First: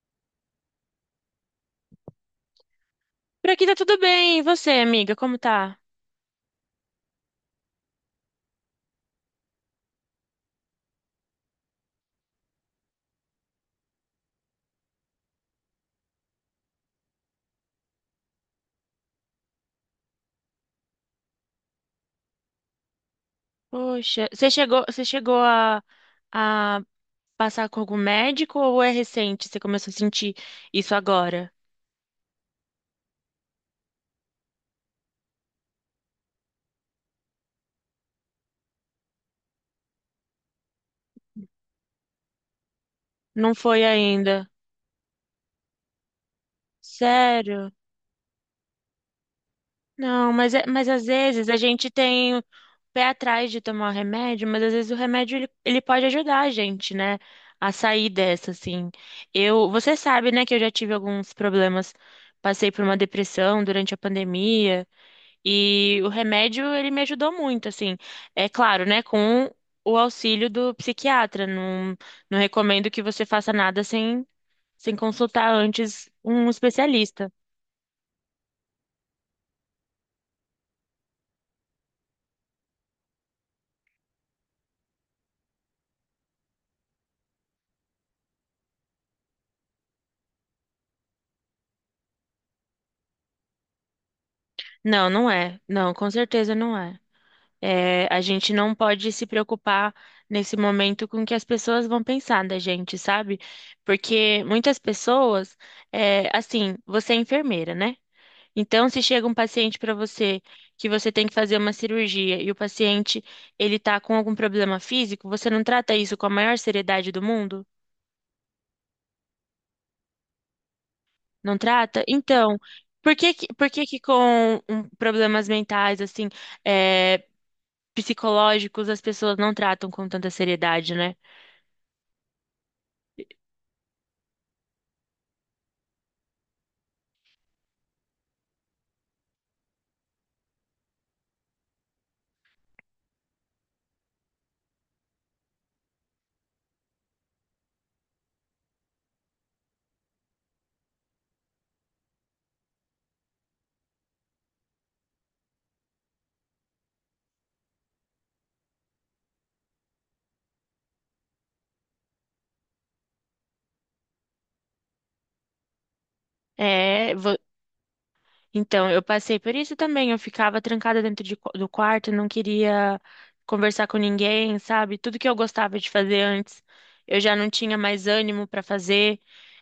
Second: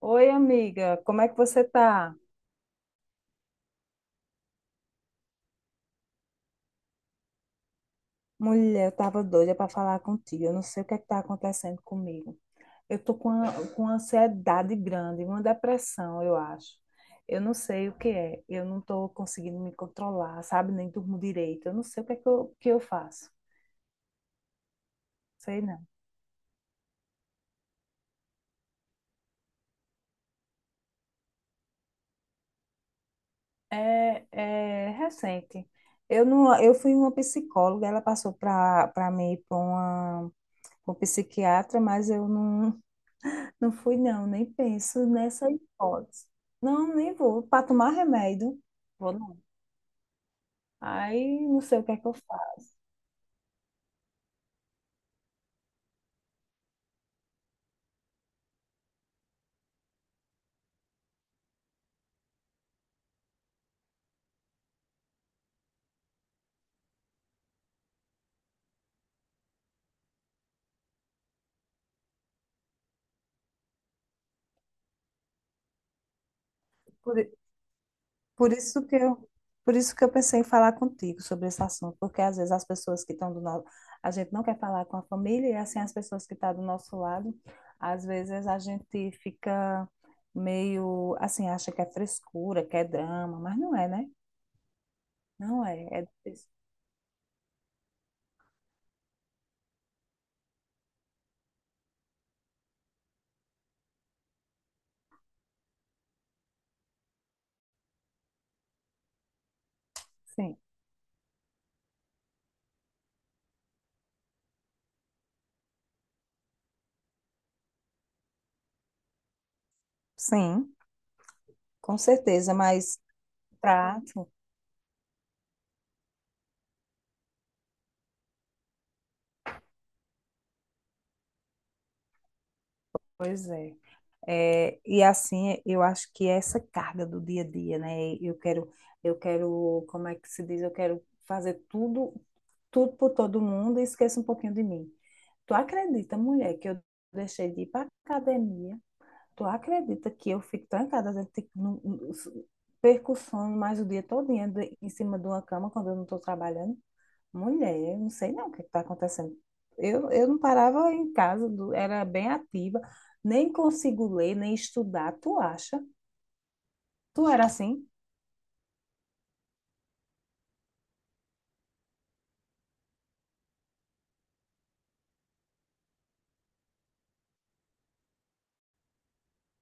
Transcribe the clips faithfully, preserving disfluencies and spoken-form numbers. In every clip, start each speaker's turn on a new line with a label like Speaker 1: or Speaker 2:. Speaker 1: Oi, amiga, como é que você tá?
Speaker 2: Por aqui tá tudo bem. E você, amiga, como tá?
Speaker 1: Mulher, eu tava doida para falar contigo. Eu não sei o que é que tá acontecendo comigo. Eu tô com, a- com uma ansiedade grande, uma depressão, eu acho. Eu não sei o que é. Eu não tô conseguindo me controlar, sabe? Nem durmo direito. Eu não sei o que é que eu, que eu faço.
Speaker 2: Poxa, você chegou, você chegou
Speaker 1: Sei
Speaker 2: a,
Speaker 1: não.
Speaker 2: a passar com algum médico ou é recente? Você começou a sentir isso agora?
Speaker 1: É, é recente. Eu não, eu fui uma psicóloga, ela passou para para mim para uma, pra um psiquiatra, mas eu não.
Speaker 2: Não
Speaker 1: Não
Speaker 2: foi
Speaker 1: fui, não, nem
Speaker 2: ainda.
Speaker 1: penso nessa hipótese. Não, nem vou. Para
Speaker 2: Sério?
Speaker 1: tomar remédio, vou não.
Speaker 2: Não, mas, é- mas às
Speaker 1: Aí
Speaker 2: vezes a
Speaker 1: não sei o
Speaker 2: gente
Speaker 1: que é que eu
Speaker 2: tem o
Speaker 1: faço.
Speaker 2: pé atrás de tomar o remédio, mas às vezes o remédio ele, ele pode ajudar a gente, né? A sair dessa, assim. Eu, você sabe, né, que eu já tive alguns problemas. Passei por uma depressão durante a pandemia e o remédio ele me ajudou muito, assim. É claro, né, com o auxílio do psiquiatra. Não, não recomendo que você faça nada sem, sem consultar antes um
Speaker 1: Por, i-
Speaker 2: especialista.
Speaker 1: por isso que eu, por isso que eu pensei em falar contigo sobre esse assunto, porque às vezes as pessoas que estão do nosso, a gente não quer falar com a família, e é assim, as pessoas que estão do nosso lado, às vezes a gente fica meio assim, acha que é frescura, que é drama, mas não é, né?
Speaker 2: Não, não é.
Speaker 1: Não é,
Speaker 2: Não,
Speaker 1: é
Speaker 2: com
Speaker 1: difícil.
Speaker 2: certeza não é. É, a gente não pode se preocupar nesse momento com o que as pessoas vão pensar da gente, sabe? Porque muitas pessoas, é, assim, você é enfermeira, né? Então, se chega um paciente para você
Speaker 1: Sim,
Speaker 2: que você tem que fazer uma cirurgia e o paciente ele tá com algum problema físico, você não trata isso com a maior seriedade do mundo?
Speaker 1: sim,
Speaker 2: Não
Speaker 1: com
Speaker 2: trata?
Speaker 1: certeza,
Speaker 2: Então,
Speaker 1: mas
Speaker 2: por que que, por que que
Speaker 1: trato.
Speaker 2: com um, problemas mentais, assim, é, psicológicos, as pessoas não tratam com tanta seriedade, né?
Speaker 1: Pois é. É, e assim, eu acho que essa carga do dia a dia, né? Eu quero, eu quero, como é que se diz? Eu quero fazer tudo, tudo por todo mundo e esqueça um pouquinho de mim. Tu acredita, mulher, que eu deixei de ir para academia? Tu acredita que eu fico trancada dentro de, no, no- perco o sono mais o dia todo em cima de uma cama quando eu não estou trabalhando? Mulher, eu não sei não o que está acontecendo. Eu, eu não parava em casa, do- era bem ativa, nem consigo ler, nem estudar. Tu acha?
Speaker 2: É,
Speaker 1: Tu
Speaker 2: vo-
Speaker 1: era assim?
Speaker 2: então, eu passei por isso também. Eu ficava trancada dentro de qu- do quarto, não queria conversar com ninguém, sabe? Tudo que eu gostava de fazer antes, eu já não tinha mais ânimo para fazer.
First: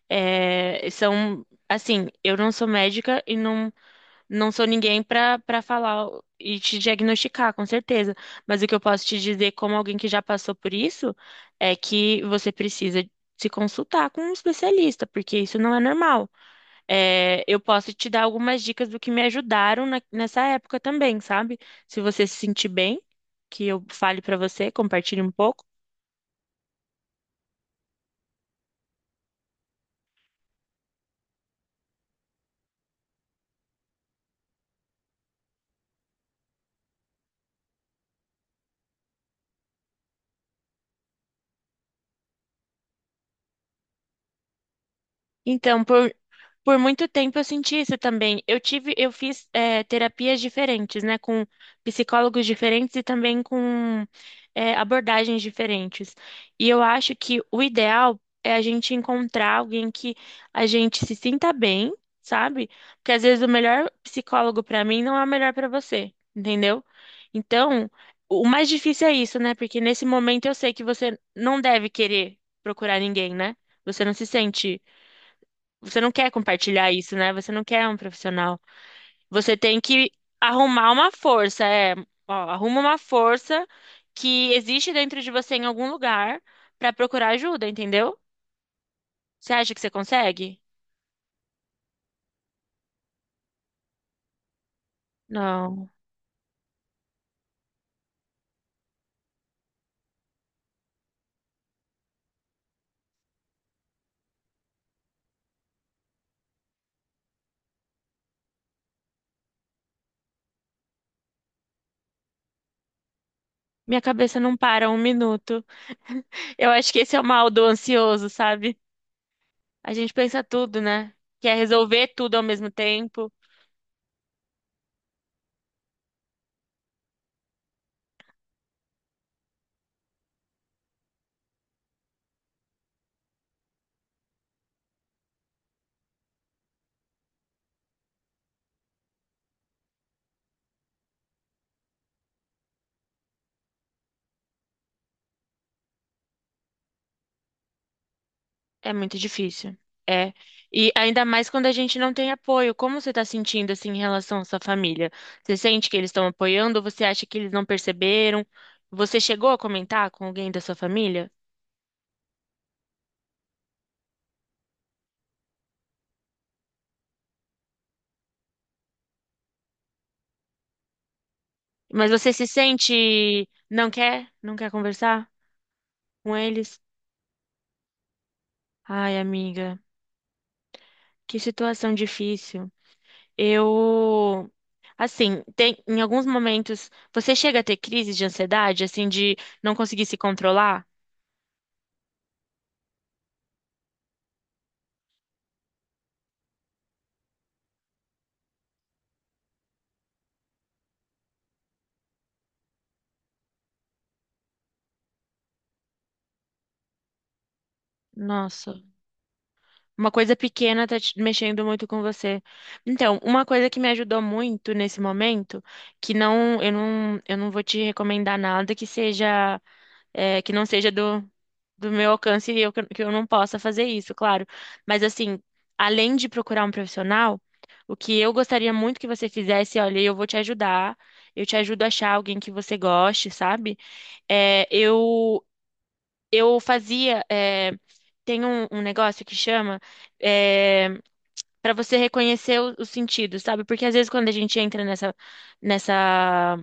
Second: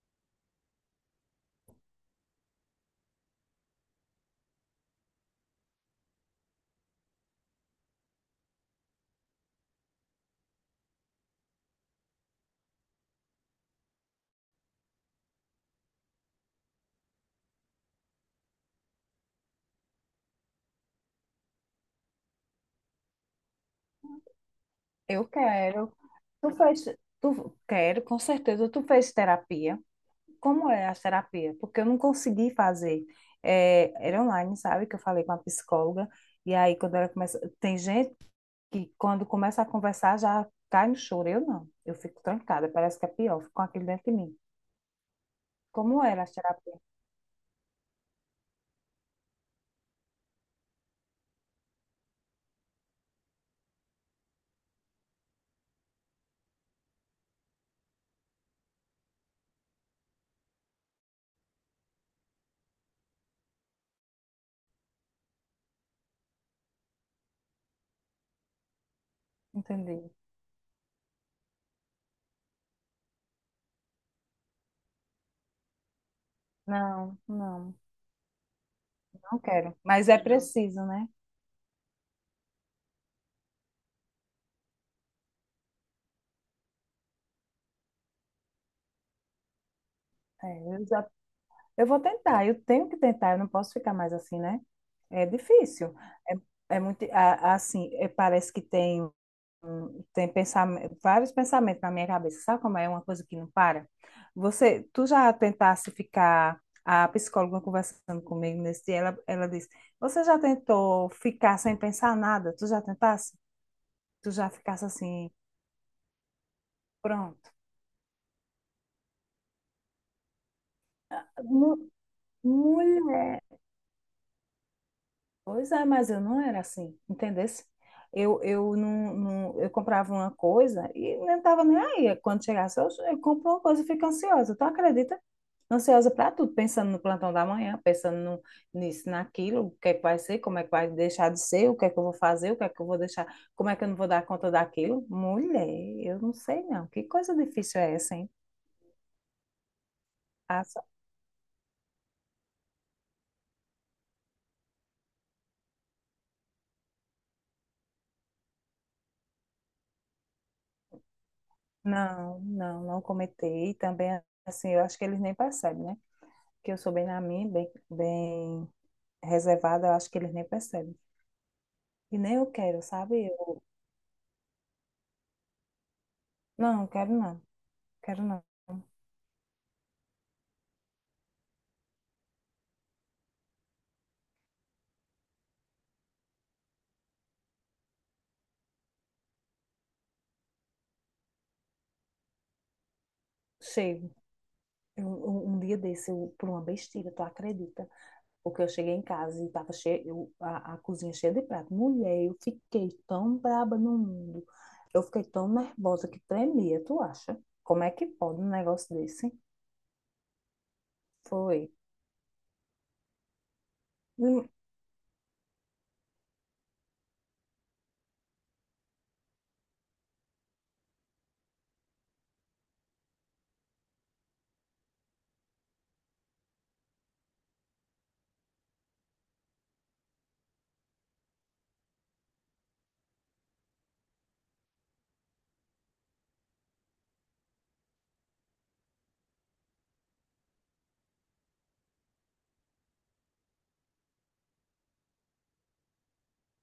Speaker 2: É, são, assim, eu não sou médica e não, não sou ninguém para para falar e te diagnosticar, com certeza. Mas o que eu posso te dizer, como alguém que já passou por isso, é que você precisa se consultar com um especialista, porque isso não é normal. É, eu posso te dar algumas dicas do que me ajudaram na- nessa época também, sabe? Se você se sentir bem, que eu fale pra você, compartilhe
Speaker 1: Eu
Speaker 2: um pouco.
Speaker 1: quero. Tu fez, tu quero, com certeza. Tu fez terapia. Como é a terapia? Porque eu não consegui fazer. É, era online, sabe? Que eu falei com a psicóloga. E aí, quando ela começa. Tem gente que, quando começa a conversar, já cai no choro. Eu não. Eu fico trancada, parece que é pior. Fico com aquilo dentro de mim.
Speaker 2: Então,
Speaker 1: Como
Speaker 2: por,
Speaker 1: era a terapia?
Speaker 2: Por muito tempo eu senti isso também. Eu tive, eu fiz eh, terapias diferentes, né, com psicólogos diferentes e também com eh, abordagens diferentes. E eu acho que o ideal é a gente encontrar alguém que a gente se sinta bem, sabe? Porque às vezes o melhor psicólogo para mim não é o melhor para você, entendeu? Então, o mais difícil é isso, né? Porque nesse
Speaker 1: Entendi.
Speaker 2: momento eu sei que você não deve querer procurar ninguém, né? Você não se sente você não quer compartilhar isso,
Speaker 1: Não,
Speaker 2: né? Você não
Speaker 1: não,
Speaker 2: quer um profissional.
Speaker 1: não
Speaker 2: Você
Speaker 1: quero.
Speaker 2: tem
Speaker 1: Mas
Speaker 2: que
Speaker 1: é preciso,
Speaker 2: arrumar
Speaker 1: né?
Speaker 2: uma força, é, ó, arruma uma força que existe dentro de você em algum lugar para procurar ajuda, entendeu? Você acha que você consegue?
Speaker 1: É, eu já, eu vou tentar, eu tenho que tentar, eu não posso ficar mais assim, né? É
Speaker 2: Não.
Speaker 1: difícil. É, é muito, a- assim, é, parece que tem, um- tem pensamento, vários pensamentos na minha cabeça. Sabe como é uma coisa que não para? Você, tu já tentasse ficar, a psicóloga conversando comigo nesse dia, ela, ela disse, você já tentou ficar sem pensar nada? Tu já tentasse?
Speaker 2: Minha
Speaker 1: Tu
Speaker 2: cabeça
Speaker 1: já
Speaker 2: não
Speaker 1: ficasse
Speaker 2: para um
Speaker 1: assim,
Speaker 2: minuto. Eu acho que esse é o mal
Speaker 1: pronto.
Speaker 2: do ansioso, sabe? A gente pensa tudo, né? Quer resolver tudo ao mesmo tempo.
Speaker 1: Mulher, pois é, mas eu não era assim, entendesse? Eu, eu não, não- eu comprava uma coisa e não estava nem aí. Quando chegasse, eu, eu compro uma coisa e fico ansiosa. Tu acredita? Ansiosa para tudo, pensando no plantão da manhã, pensando no- nisso, naquilo, o que é que vai ser, como é que vai deixar de ser, o que é que eu vou fazer, o que é que eu vou deixar, como é que eu não vou dar conta daquilo. Mulher, eu não sei não. Que coisa difícil é essa, hein?
Speaker 2: É muito difícil. É.
Speaker 1: Ah, só-
Speaker 2: E ainda mais quando a gente não tem apoio. Como você está sentindo assim em relação à sua família? Você sente que eles estão apoiando ou você acha que eles não perceberam? Você chegou a comentar com alguém da sua família?
Speaker 1: Não, não, não comentei. E também, assim, eu acho que eles nem percebem, né? Que eu sou bem na minha, bem, bem reservada, eu acho que eles nem percebem.
Speaker 2: Mas
Speaker 1: E
Speaker 2: você
Speaker 1: nem
Speaker 2: se
Speaker 1: eu quero, sabe?
Speaker 2: sente
Speaker 1: Eu,
Speaker 2: não quer, não quer conversar com eles?
Speaker 1: não, quero não, quero não.
Speaker 2: Ai, amiga, que situação difícil. Eu assim, tem em alguns momentos você chega a ter crises de ansiedade, assim de não conseguir se controlar?
Speaker 1: Chego. Eu, um, um dia desse, eu, por uma besteira, tu acredita? Porque eu cheguei em casa e tava cheio, eu- a, a cozinha cheia de prato. Mulher, eu fiquei tão braba no mundo. Eu fiquei tão nervosa que tremia, tu acha? Como é que pode um
Speaker 2: Nossa.
Speaker 1: negócio desse?
Speaker 2: Uma coisa pequena tá te
Speaker 1: Foi.
Speaker 2: mexendo muito com você. Então, uma coisa que me ajudou muito nesse momento, que não, eu não, eu não vou te recomendar nada que seja, é, que não seja do, do meu alcance e eu, que eu que eu não possa fazer isso, claro. Mas assim, além de procurar um profissional, o que eu gostaria muito que você fizesse, olha, eu vou te ajudar, eu te ajudo a achar alguém que você goste, sabe? É, eu eu fazia. Eh, tem um, um negócio que chama eh, para você reconhecer o- os sentidos, sabe? Porque às vezes quando a gente entra nessa, nessa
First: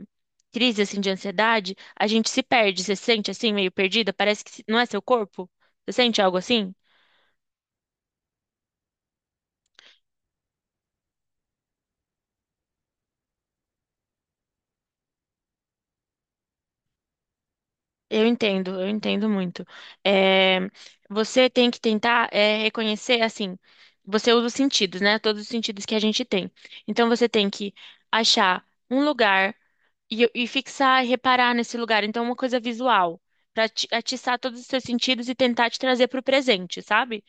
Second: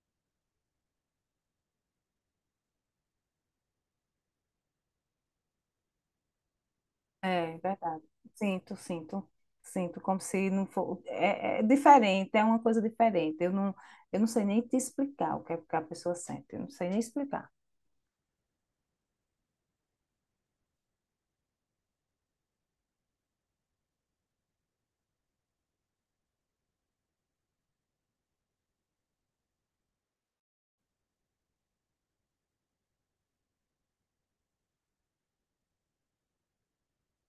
Speaker 2: crise assim de ansiedade, a gente se perde. Você se sente assim, meio perdida? Parece que se- não é seu corpo? Você sente algo assim?
Speaker 1: É verdade. Sinto, sinto, sinto, como se não for. É, é diferente, é uma coisa diferente. Eu não, eu não sei nem te explicar o que é que a pessoa sente. Eu não sei nem explicar.
Speaker 2: Eu entendo, eu entendo muito. Eh, Você tem que tentar eh, reconhecer assim. Você usa os sentidos, né? Todos os sentidos que a gente tem. Então você tem que achar um lugar e, eu- e fixar e reparar nesse lugar. Então, é uma coisa visual, para atiçar todos os seus sentidos e tentar te trazer para o presente, sabe?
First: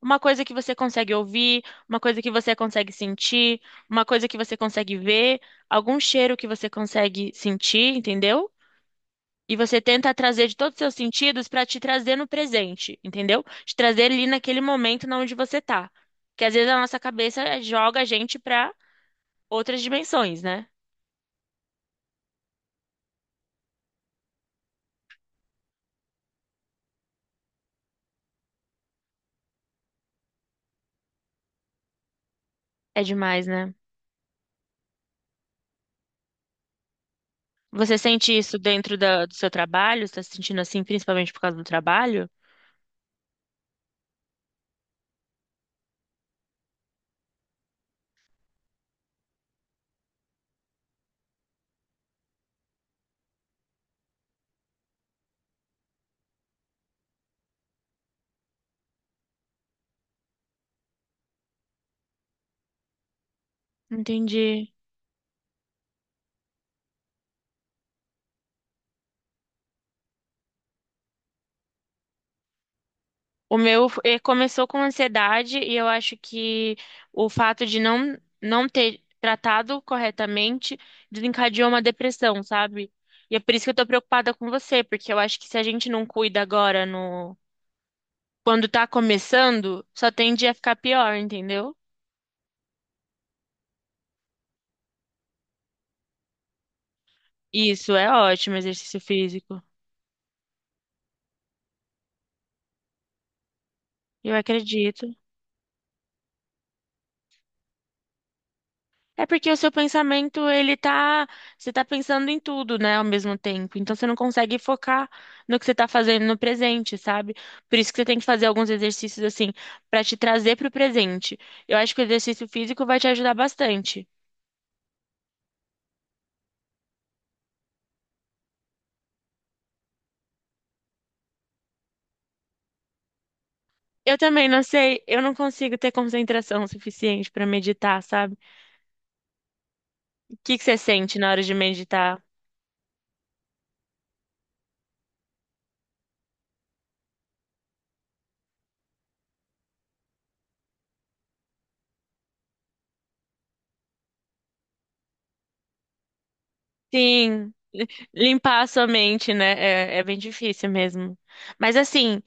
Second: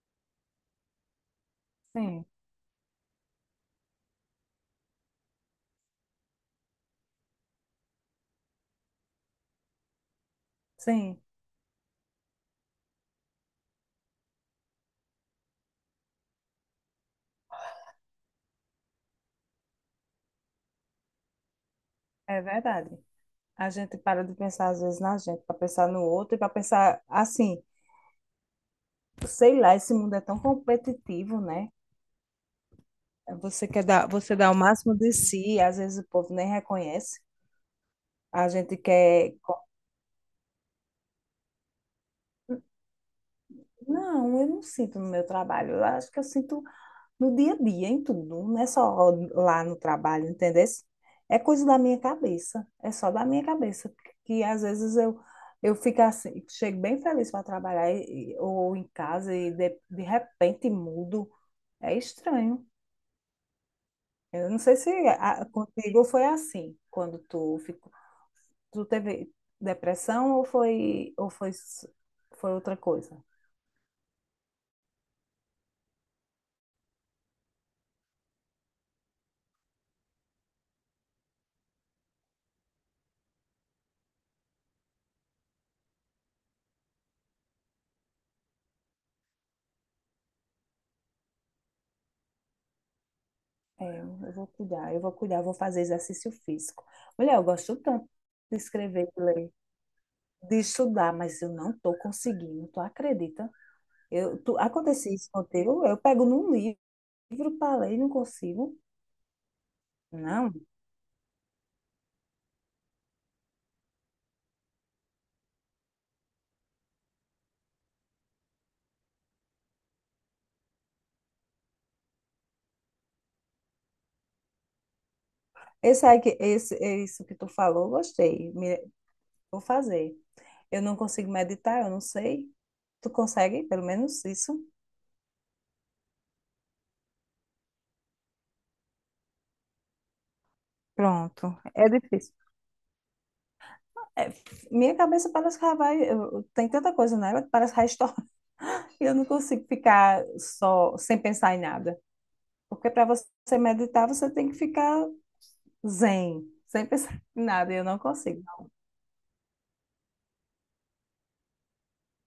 Speaker 2: Uma coisa que você consegue ouvir, uma coisa
Speaker 1: Sim,
Speaker 2: que você consegue sentir, uma coisa que você consegue ver, algum cheiro que você consegue sentir, entendeu? E você tenta trazer de todos os seus
Speaker 1: sim,
Speaker 2: sentidos para te trazer no presente, entendeu? Te trazer ali naquele momento na onde você tá. Porque às vezes a nossa cabeça joga a gente para outras dimensões, né?
Speaker 1: é verdade. A gente para de pensar às vezes na gente, para pensar no outro e para pensar assim, sei lá, esse mundo é tão competitivo, né?
Speaker 2: É demais,
Speaker 1: Você
Speaker 2: né?
Speaker 1: quer dar, você dá o máximo de si, às vezes o povo nem reconhece.
Speaker 2: Você sente
Speaker 1: A
Speaker 2: isso
Speaker 1: gente
Speaker 2: dentro da- do
Speaker 1: quer.
Speaker 2: seu
Speaker 1: Co-
Speaker 2: trabalho? Você está se sentindo assim, principalmente por causa do trabalho?
Speaker 1: Não, eu não sinto no meu trabalho. Eu acho que eu sinto no dia a dia, em tudo, não é só lá no trabalho, entendeu? É coisa da minha cabeça, é só da minha cabeça, que às vezes eu eu fico assim, chego bem feliz para trabalhar e- e- ou em casa e de, de repente mudo, é estranho. Eu não
Speaker 2: Entendi.
Speaker 1: sei se a, contigo foi assim, quando tu ficou, tu teve depressão ou foi ou foi s- foi outra coisa.
Speaker 2: O meu eh, começou com ansiedade e eu acho que o fato de não, não ter tratado corretamente desencadeou uma depressão, sabe? E é por isso que eu tô preocupada com você, porque eu acho que se a gente não cuida agora no quando tá começando, só tende a ficar pior, entendeu?
Speaker 1: É, eu vou cuidar, eu vou cuidar, eu vou fazer exercício físico. Mulher, eu gosto
Speaker 2: Isso
Speaker 1: tanto
Speaker 2: é ótimo,
Speaker 1: de
Speaker 2: exercício
Speaker 1: escrever e ler,
Speaker 2: físico.
Speaker 1: de estudar, mas eu não estou conseguindo, tu acredita?
Speaker 2: Eu
Speaker 1: Eu, tu,
Speaker 2: acredito.
Speaker 1: acontece isso contigo, eu pego num livro para ler e não consigo.
Speaker 2: É porque o seu pensamento,
Speaker 1: Não,
Speaker 2: ele tá, você tá pensando em tudo, né, ao mesmo tempo. Então você não consegue focar no que você tá fazendo no presente, sabe? Por isso que você tem que fazer alguns exercícios assim pra te trazer pro presente. Eu acho que o exercício físico vai te ajudar bastante.
Speaker 1: esse aí que, esse, isso que tu falou, gostei, me- vou fazer. Eu não consigo meditar, eu não sei. Tu consegue, pelo
Speaker 2: Eu
Speaker 1: menos
Speaker 2: também
Speaker 1: isso?
Speaker 2: não sei, eu não consigo ter concentração suficiente pra meditar, sabe? O que que você sente na hora de
Speaker 1: Pronto, é
Speaker 2: meditar?
Speaker 1: difícil. É, minha cabeça parece que ela vai. eu- tem tanta coisa nela que parece que vai estourar. Eu não consigo ficar só sem pensar em nada. Porque para você meditar, você tem que ficar Zen, sem pensar em
Speaker 2: Sim.
Speaker 1: nada, eu não consigo.
Speaker 2: Limpar a sua mente, né? É, é bem difícil mesmo. Mas assim,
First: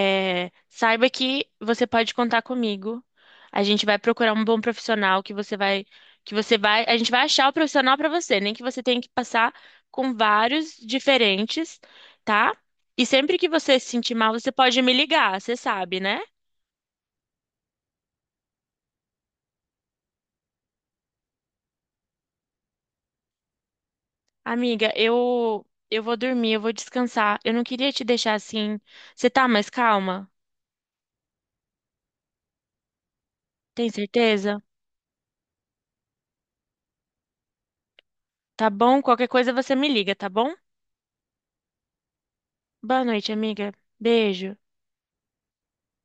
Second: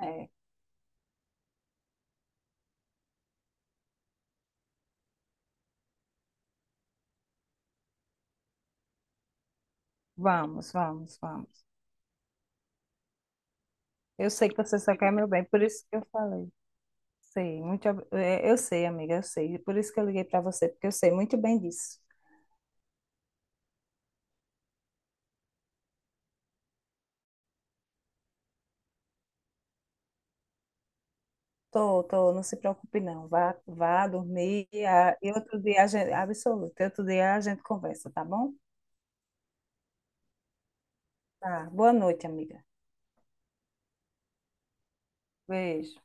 Speaker 1: É,
Speaker 2: saiba que você pode contar comigo. A gente vai procurar um bom profissional que você vai, que você vai, a gente vai achar o profissional para você, nem que você tenha que passar com
Speaker 1: vamos,
Speaker 2: vários
Speaker 1: vamos, vamos.
Speaker 2: diferentes, tá? E sempre que você se sentir
Speaker 1: Eu
Speaker 2: mal,
Speaker 1: sei
Speaker 2: você
Speaker 1: que você
Speaker 2: pode me
Speaker 1: só quer meu
Speaker 2: ligar,
Speaker 1: bem,
Speaker 2: você
Speaker 1: por isso que
Speaker 2: sabe,
Speaker 1: eu
Speaker 2: né?
Speaker 1: falei. Sei, muito, ob- é, eu sei, amiga, eu sei. Por isso que eu liguei para você, porque eu sei muito bem disso.
Speaker 2: Amiga, eu eu vou dormir, eu vou descansar. Eu não queria te deixar assim. Você tá mais calma?
Speaker 1: Tô, tô, não se preocupe não. Vá,
Speaker 2: Tem
Speaker 1: vá
Speaker 2: certeza?
Speaker 1: dormir ah, e outro dia a gente, absoluto, outro dia a gente conversa, tá bom?
Speaker 2: Tá bom? Qualquer coisa você me liga, tá bom?
Speaker 1: Tá. Boa noite, amiga.
Speaker 2: Boa noite, amiga. Beijo.
Speaker 1: Beijo.